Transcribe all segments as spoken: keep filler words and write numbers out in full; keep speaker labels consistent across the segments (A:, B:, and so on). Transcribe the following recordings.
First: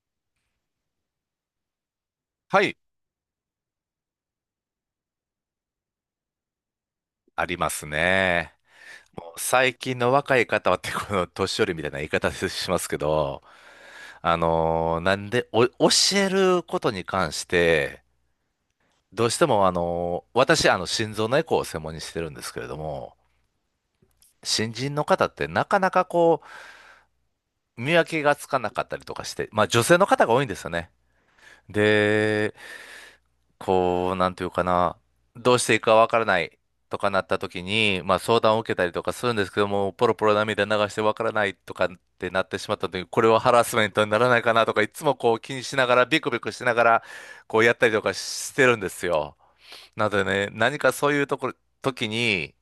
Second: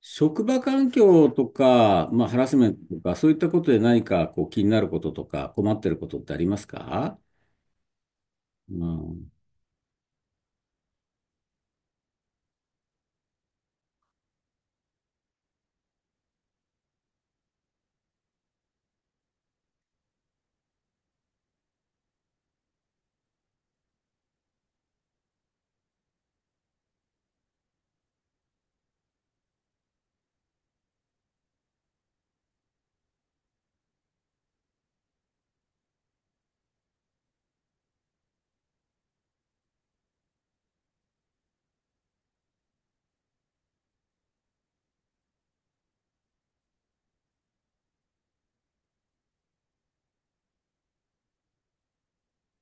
A: 職場環境とか、まあ、ハラス
B: は
A: メン
B: い、
A: トとか、そういったことで何かこう気になることとか困ってることってありますか？
B: ありますね。
A: うん。
B: もう最近の若い方はってこの年寄りみたいな言い方しますけど、あのーなんで、お、教えることに関して、どうしてもあのー私、あの、心臓のエコーを専門にしてるんですけれども、新人の方ってなかなかこう、見分けがつかなかったりとかして、まあ女性の方が多いんですよね。で、こう、なんていうかな、どうしていいかわからないとかなった時に、まあ相談を受けたりとかするんですけども、ポロポロ涙流してわからないとかってなってしまった時に、これはハラスメントにならないかなとか、いつもこう気にしながら、ビクビクしながら、こうやったりとかしてるんですよ。なのでね、何かそういうところ、時に、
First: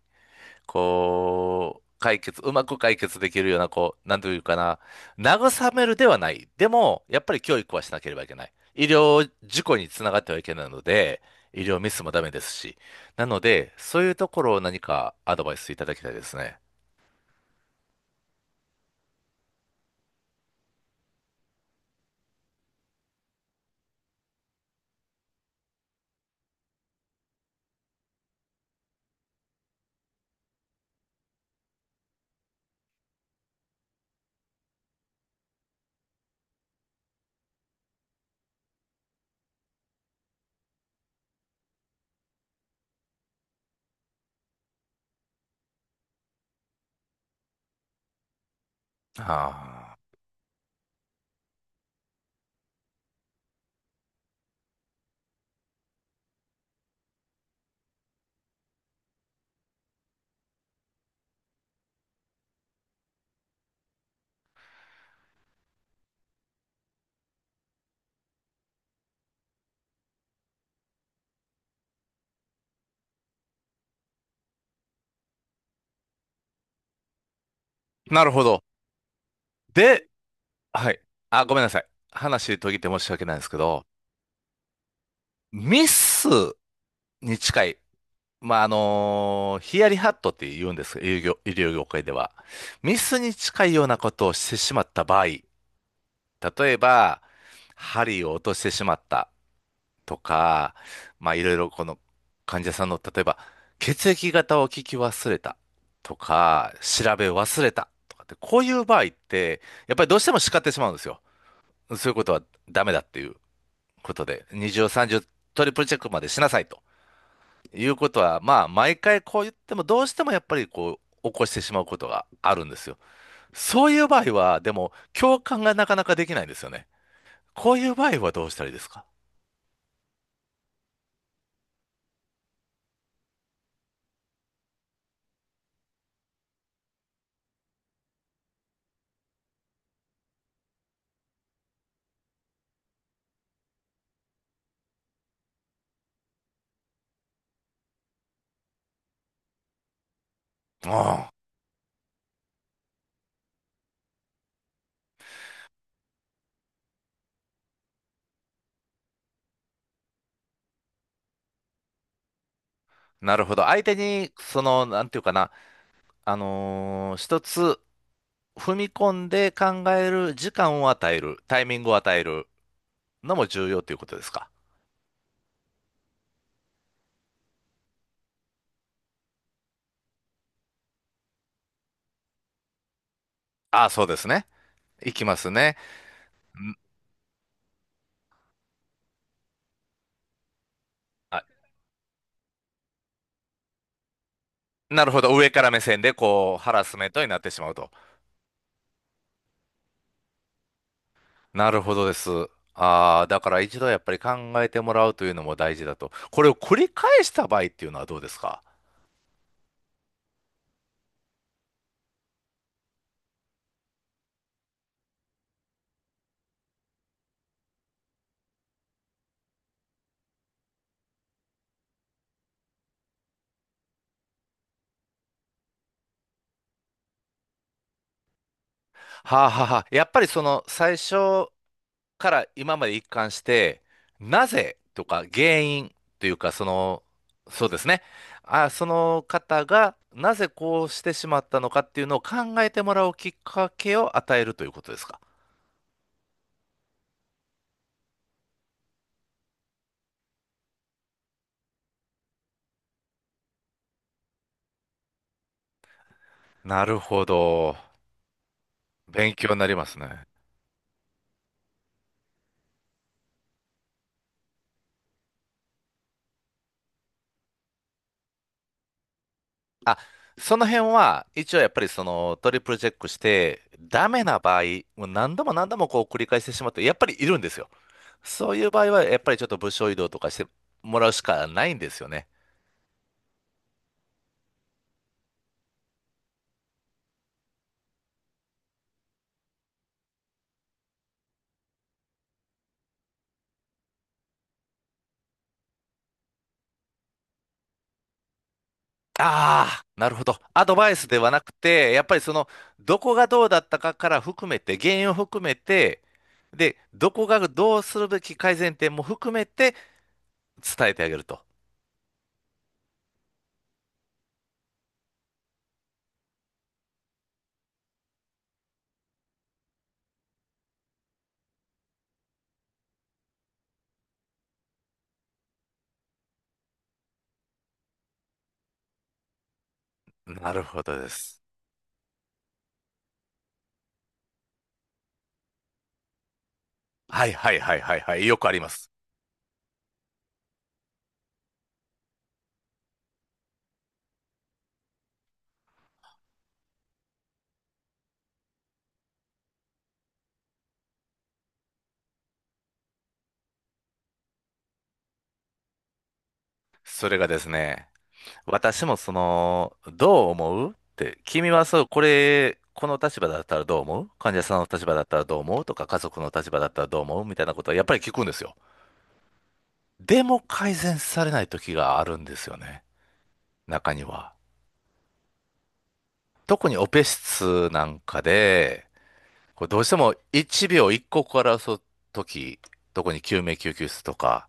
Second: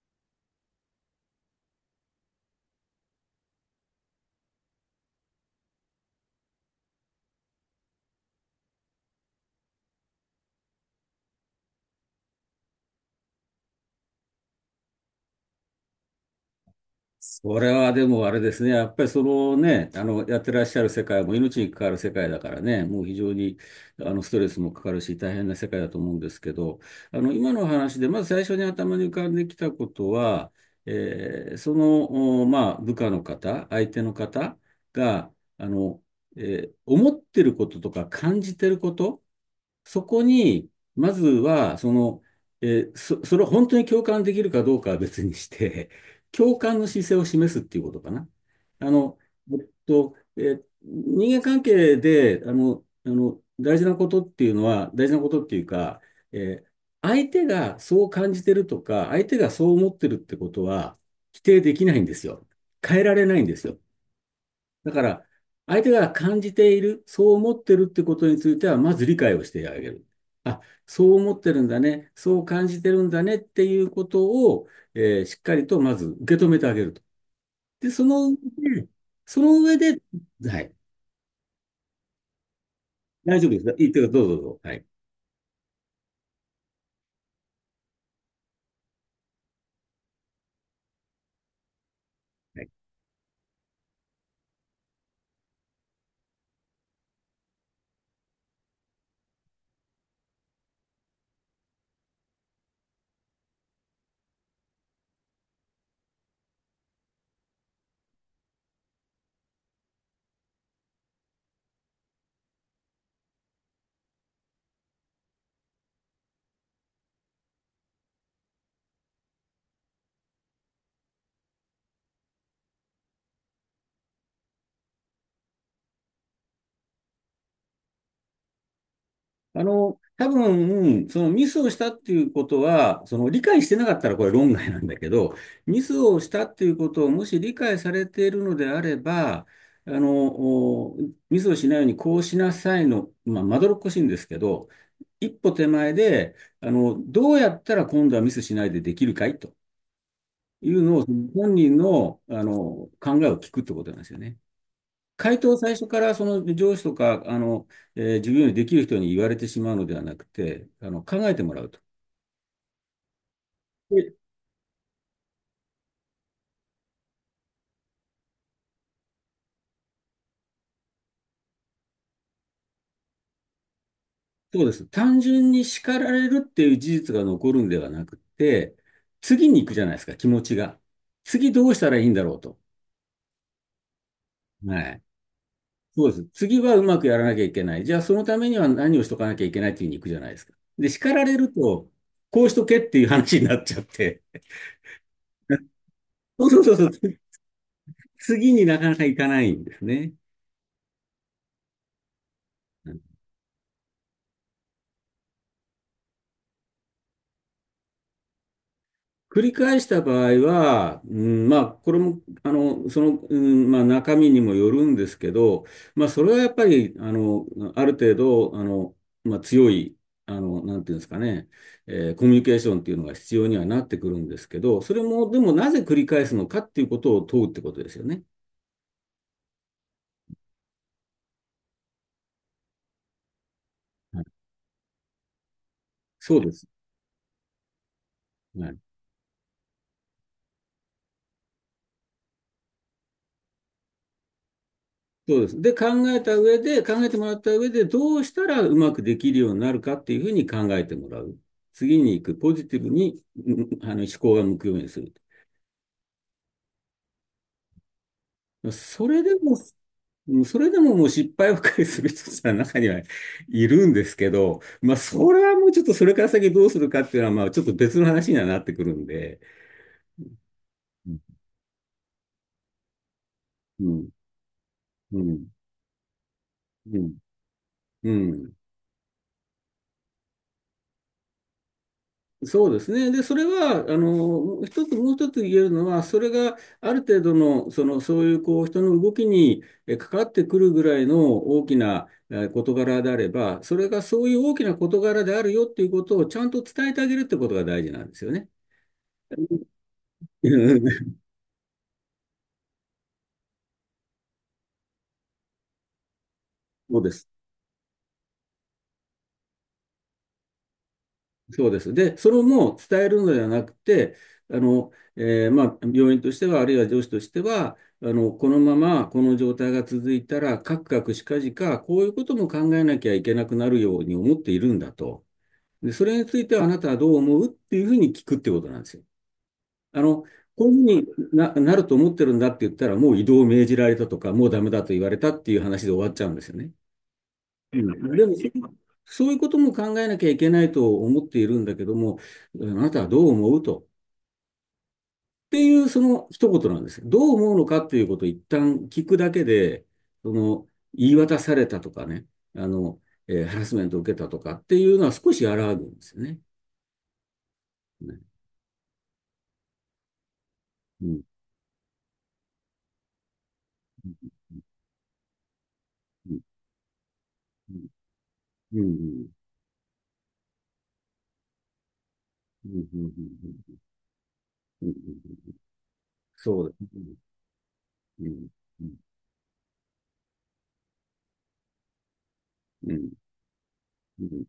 B: こう、解決、うまく解決できるような、こう、なんていうかな、慰めるではない。でも、やっぱり教育はしなければいけない。医療事故につながってはいけないので、医療ミスもダメですし。なので、そういうところを何かアドバイスいただきたいですね。
A: それはでもあれですね、やっぱりそのね、あの、やってらっしゃる世界も命に関わる世界だからね、もう非常にあのストレスもかかるし、大変な世界だと思うんですけど、あの、今の話で、まず最初に頭に浮かんできたことは、えーその、おまあ、部下の方、相手の方が、あの、えー思ってることとか感じてること、そこに、まずは、その、えーそ、それを本当に共感できるかどうかは別にして、共感の姿勢を示すっていうことかな。あの、えっ
B: は
A: と、えー人間関係で、あの、あの、大事なことっていうのは、大事なことっていうか、えー相手がそう感じてるとか、相手がそう思ってるってことは、否定できないんですよ。変えられないんですよ。だから、相手が感じている、そう思ってるってことについては、まず理解をしてあげる。あ、そう思ってるんだね、そう感じてるんだねっていうことを、えーしっかりとまず受け止めてあげると。で、そ
B: あ。な
A: の
B: る
A: 上
B: ほど。
A: で、その上で、
B: で、
A: はい、
B: はい。あ、ごめんなさい。話途切って申し訳ない
A: 大
B: んで
A: 丈夫
B: すけ
A: です。い
B: ど、
A: いってか、どうぞどうぞ。はい。はい。
B: ミスに近い。まあ、あのーヒヤリハットって言うんですが医療業、医療業界では。ミスに近いようなことをしてしまった場合、例えば、針を落としてしまったとか、まあ、いろいろこの患者さんの、例えば、血液型を聞き忘れたとか、調べ忘れたとかって、こういう場合って、やっぱりどうしても叱ってしまうんですよ。そういうことはダメだっていうことで、二重三重トリプルチェックまでしなさいと。いうことは、まあ、毎回こう言っても、どうしてもやっぱりこう、起こしてしまうことがあるんですよ。そういう場合は、でも、共感がなかなかできないんですよね。こういう場合はどうしたらいいですか？
A: あの、多分、そのミスをしたっていうことは、その理解してなかったらこれ論外なんだけど、ミスをしたっていうことをもし理解されているのであれば、あの、ミスをしないようにこうしなさいの、まあ、まどろっこしいんですけど、一歩手前で、あの、どうやったら今度はミスしないでできるかいというのを、
B: ああ、
A: 本人の、あの、考えを聞くってことなんですよね。回答を最初からその上司とか、あの、えー自分よりできる人に言われてしまうのではなくて、あの、考えてもらうと。
B: なるほど。相手
A: で、
B: に、その、なんていうかな、あのー一つ踏み込んで考える時間を与える、タイミングを与えるのも重要ということですか？
A: そうです。単純に叱られるっていう事実が残るんではなくて、次に行くじゃないですか、気持ちが。次どうしたらいいんだろうと。
B: ああ、そうですね。
A: はい。
B: いきますね。
A: そうです。次
B: ん。
A: はうまくやらなきゃいけない。じゃあそのためには何をしとかなきゃいけないっていうふうに行くじゃないですか。で、叱られ
B: あ、
A: ると、こうしとけっていう話になっちゃって。
B: なるほど。上から目線で、
A: そう、
B: こ
A: そ
B: う、
A: う、そ
B: ハラ
A: う、
B: ス
A: そ
B: メン
A: う。
B: トになってしまうと。
A: 次になかなか行かないんですね。
B: なるほどです。ああ、だから一度やっぱり考えてもらうというのも大事だと。これを繰り返した場合っていうのはどうですか？
A: 繰り返した場合は、うん、まあ、これも、あの、その、うん、まあ、中身にもよるんですけど、まあ、それはやっぱり、あの、ある程度、あの、まあ、強い、あの、なんていうんですかね、えーコミュニケーションっていうのが必要にはなってくるんですけど、それも、でも、なぜ繰り返すのかっていうことを問うってことですよね。
B: はあはあはあ。やっぱりその最初から今まで一貫して、
A: はい。
B: なぜとか原因という
A: そう
B: か、
A: で
B: そ
A: す。
B: の、そうですね。
A: は
B: あ、
A: い。
B: その方がなぜこうしてしまったのかっていうのを考えてもらうきっかけを与えるということですか？
A: そうです。で、考えた上で、考えてもらった上で、どうしたらうまくできるようになるかっていうふうに考えてもらう。次に行く、ポジティブに、うんあの、思考が向くようにする。
B: なるほど。
A: それで
B: 勉
A: も、
B: 強になりますね。
A: うんそれでももう失敗ばかりする人さ、中にはいるんですけど、まあ、それはもうちょっとそれから先どうするかっていうのは、まあ、ちょっと別の話にはなってくるんで、
B: あ、その辺は、
A: う
B: 一応やっぱりそのトリプルチェックして、ダ
A: ん、
B: メな場合、もう
A: う
B: 何度
A: ん、
B: も何度もこう繰り返してしまって、やっ
A: う
B: ぱ
A: ん、
B: りいるんですよ。
A: う
B: そ
A: ん。
B: ういう場合は、やっぱりちょっと部署移動とかしてもらうしかないんですよね。
A: そうですね。で、それは、あの、一つ、もう一つ言えるのは、それがある程度の、その、そういう、こう、人の動きにえ関わってくるぐらいの大きなえ事柄であれば、それがそういう大きな事柄であるよっていうことをちゃんと伝えてあげるってことが大事なんですよね。
B: ああ、なるほど。アドバイス ではなくて、やっぱりその、どこがどうだったかから含めて、原因を含めて、で、
A: そうで
B: どこ
A: す。
B: がどうするべき改善点も含めて伝えてあげると。
A: そうです。で、それも伝えるのではなくて、あの、えーまあ、病院としては、あるいは上司としては、あの、このままこの状態が続いたら、かくかくしかじか、こういうことも考えなきゃいけなくなるように思っているんだと。で、それについてはあなたはどう思うっていうふうに聞くってことなんですよ。あの、
B: なる
A: こう
B: ほど
A: いう
B: で
A: ふうに
B: す。
A: な、なると思ってるんだって言ったら、もう異動を命じられたとか、もうダメだと言われたっていう話で終わっちゃうんですよね。
B: はいはい
A: う
B: はいはい
A: ん
B: は
A: で
B: い。
A: も、
B: よ
A: そ
B: くあります。
A: そういうことも考えなきゃいけないと思っているんだけども、あなたはどう思うと。っていう、その一言なんですよ。どう思うのかっていうことを一旦聞くだけで、その、言い渡されたとかね、あの、えーハラスメントを受けたとかっていうのは少し和らぐんですよね。
B: それがですね、
A: ね。
B: 私もその、どう思うっ
A: う
B: て、
A: ん。
B: 君はそう、これ、この立場だったらどう思
A: う
B: う患
A: ん。
B: 者さんの立場だったらどう思うとか、家族の
A: う
B: 立場だったらどう思うみたいなことはやっ
A: ん。
B: ぱり聞くんですよ。
A: うん。うん。
B: でも改善されない時があるんですよ
A: う
B: ね。
A: ん。うん。
B: 中には。
A: うん。うん。そ
B: 特
A: う
B: に
A: で
B: オ
A: す
B: ペ
A: ね。
B: 室なんか
A: うん。う
B: で、
A: ん。
B: こうどうしてもいちびょういちから争う時、
A: うん。
B: 特に救命救急室と
A: うん。
B: か、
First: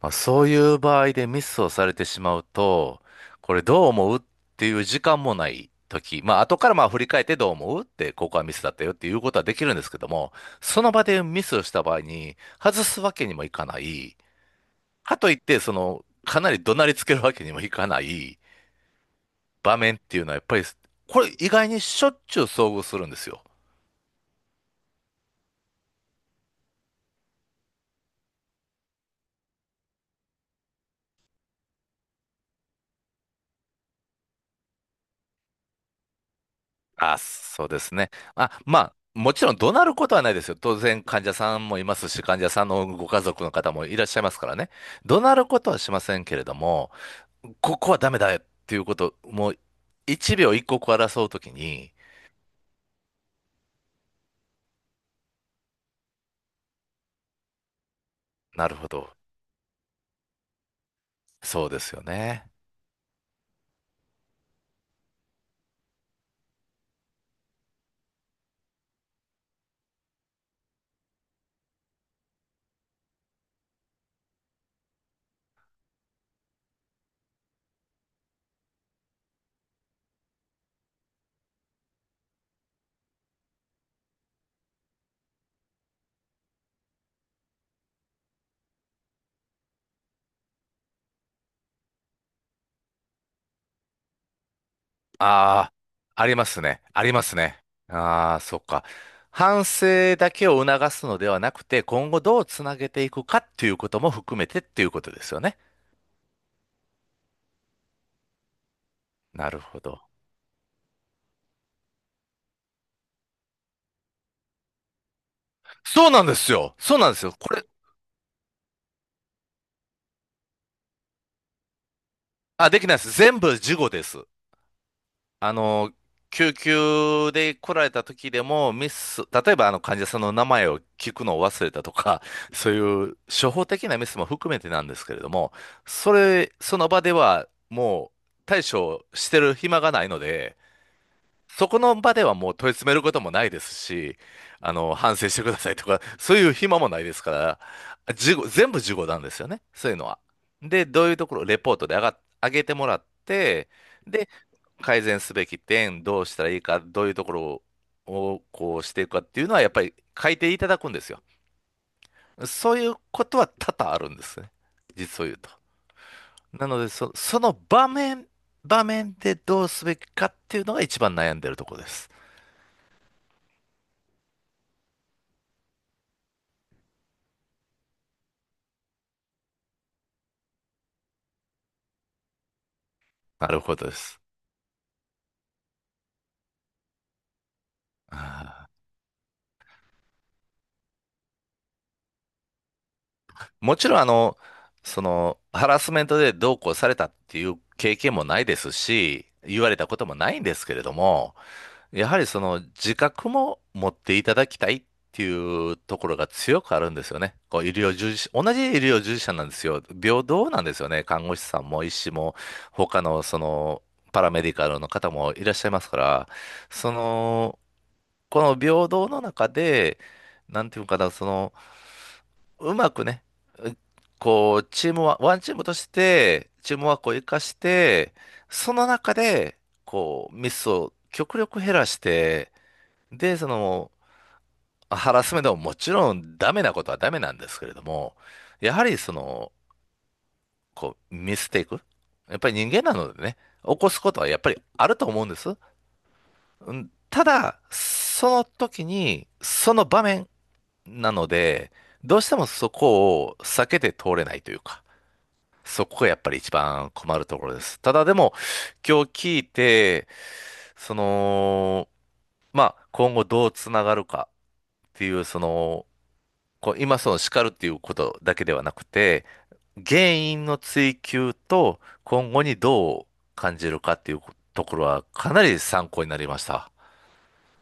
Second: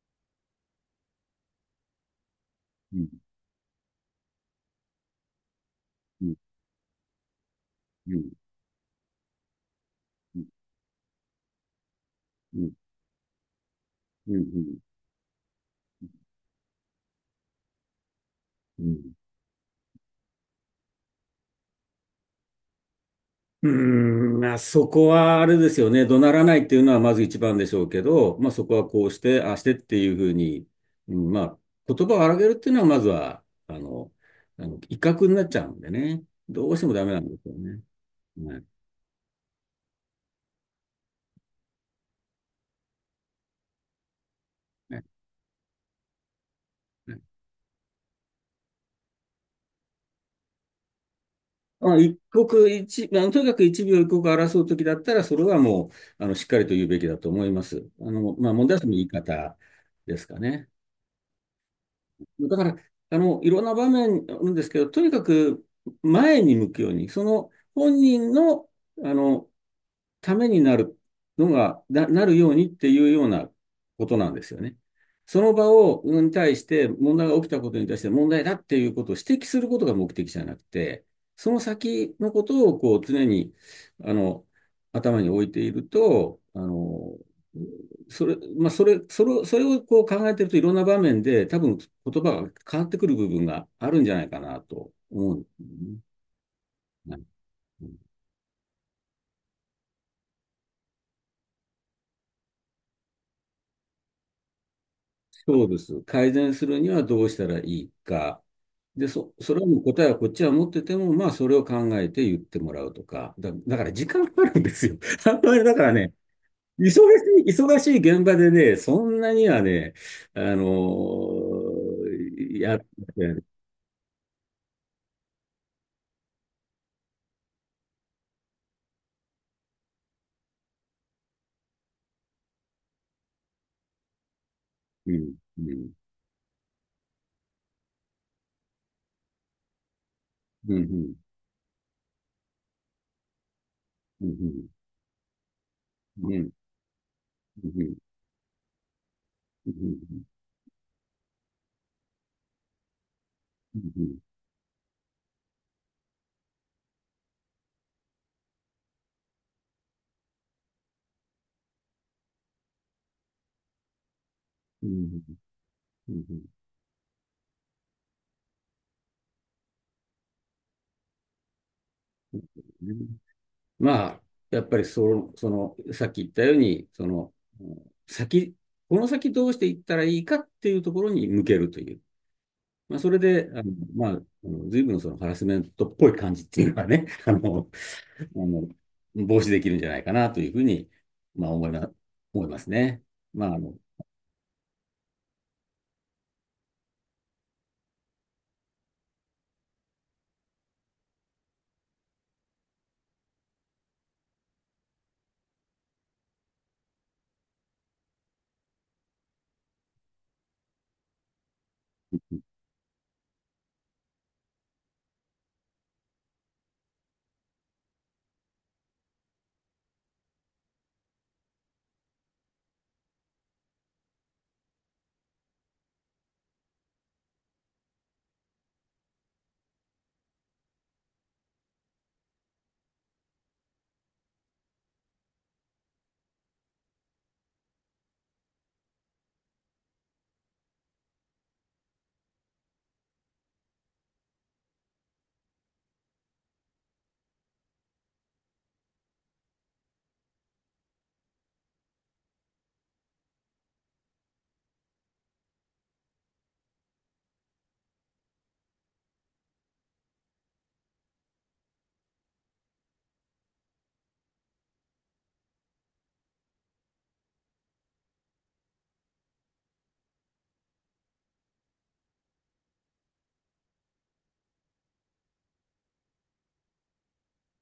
B: まあ、そういう場合でミスをされてしまう
A: う
B: と、
A: ん。
B: これどう思うっていう時間もない時、
A: うん。
B: まあ後からまあ振り返ってどう思うって、
A: う
B: こ
A: ん。
B: こはミスだったよっていうことはできるんですけども、
A: う
B: その場でミスをした場合に
A: ん。
B: 外すわけにもいかない。
A: うん。うん。
B: かといって、その、かなり怒鳴りつけるわけにもいかない
A: うん。
B: 場面っていうのはやっぱり、これ意外にしょっちゅう遭遇するんですよ。
A: うーん、まあ、そこはあれですよね。怒鳴らないっていうのはまず一番でしょうけど、まあ、そこはこうして、ああしてっていうふうに、うんまあ、言葉を荒げるっていうのはまずは、あの、あの威嚇になっちゃうんでね。どうしてもダメ
B: あ、
A: なんですよ
B: そうで
A: ね。
B: すね。あ、
A: はい。
B: まあ、もちろん怒鳴ることはないですよ。当然患者さんもいますし、患者さんのご家族の方もいらっしゃいますからね。
A: はい。
B: 怒鳴ることはしませんけれども、
A: はい。
B: ここはダメだよっていうこと、もう一秒一刻を争うときに、
A: まあ、一刻一、まあの、とにかく一秒一刻を争うときだったら、それはもう、あの、しっかりと言うべきだと思います。あの、まあ、問
B: な
A: 題
B: る
A: はそ
B: ほ
A: の言い
B: ど。
A: 方ですかね。
B: そうですよね。
A: だから、あの、いろんな場面あるんですけど、とにかく前に向くように、その本人の、あの、ためになるのが、な、なるようにっていうようなことなんですよね。その場を、に対して、問題が起きたことに対して問題だっていうことを指摘することが目的じゃなくて、その先のことをこう常に、あの、頭に置いていると、あの、それ、まあ、それ、それを、それをこう考えてるといろんな場面で多分言葉が変わってくる部分があるんじゃないかなと思う。
B: ああ、ありますね。あり
A: は
B: ま
A: い。
B: すね。ああ、そっか。反省だけを促すのではなくて、今後どうつなげていくかっていうことも含めてっていうことですよね。
A: そうです。改善するにはどうしたらいいか。でそ、
B: な
A: そ
B: る
A: れ
B: ほ
A: の
B: ど。
A: 答えはこっちは持ってても、まあそれを考えて言ってもらうとか。だ、だから時間かかるんですよ。だから
B: そう
A: ね、
B: なんですよ。
A: 忙
B: そ
A: し
B: うなんですよ。
A: い
B: これ、
A: 忙しい現場でね、そんなにはね、あの
B: あ、
A: やっ
B: で
A: て、
B: きないです。全部事後です。あの、救急で来られた時でも、ミス、例えばあの患者さんの名前を聞くのを忘れたとか、そういう処方的なミスも含めてなんです
A: う
B: けれど
A: ん。
B: も、
A: うん。
B: それ、その場ではもう対処してる暇がないので、
A: うん。
B: そこの場ではもう問い詰めることもないですし、
A: うん。うん。
B: あの、反省してくださいとか、
A: うん。
B: そ
A: う
B: う
A: ん。うん。
B: いう暇もないですか
A: うん。
B: ら、事後、全部事後なんですよね、
A: う
B: そういうのは。
A: ん。
B: で、どういうところ、レポートで上が、上げてもらって、
A: う
B: で、改善すべき点、どうしたらいいか、どういうところをこうしていくかっていうのは、やっぱり書いていただくんですよ。そういうことは多々あるんですね、
A: ん。
B: 実を言うと。
A: うん。
B: なので、そ、その場面、場面でどうすべきかっていうのが一番悩んでるところです。
A: うん。まあ、やっぱりそ、その、さっき言ったように、その、先、この先どうしていったらいいかっていうところに向けるという。まあ、それ
B: な
A: で、
B: る
A: あの、
B: ほどで
A: まあ、
B: す。
A: あの随分そのハラスメントっぽい感じっていうのはね、あの、あ
B: あ
A: の、防止できるんじゃないかなというふうに、まあ、思いま、思いますね。ま
B: ー
A: あ、あの、
B: もちろん、あの、その、ハラスメントでどうこうされたっていう経験もないですし、言われたこともないんですけれども、やはりその自覚も持っていただきたいっていうところが強くあるんですよね。こう、医療従事者、同じ医療従事者なんですよ。平等なんですよね。看護師さんも医師も、他のその、パラメディカルの方もいらっしゃいますから、その、この平等の中で、なんていうのかな、その、うまくね、うこう、チームは、ワンチームとして、チームワークを生かして、その中で、こう、ミスを極力減らして、で、その、ハラスメントももちろんダメなことはダメなんですけれども、やはりその、こう、ミステイク。やっぱり人間なのでね、起こすことはやっぱりあると思うんです。うん。ただ、その時に、その場面なので、どうしてもそこを避けて通れないというか。そこがやっぱり一番困るところです。ただでも、今日聞いて、その、まあ、今後どうつながるかっていう、その、こう今その叱るっていうことだけではなくて、原因の追求と今後にどう感じるかっていうところはかなり参考になりました。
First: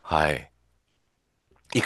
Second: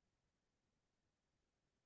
B: はい。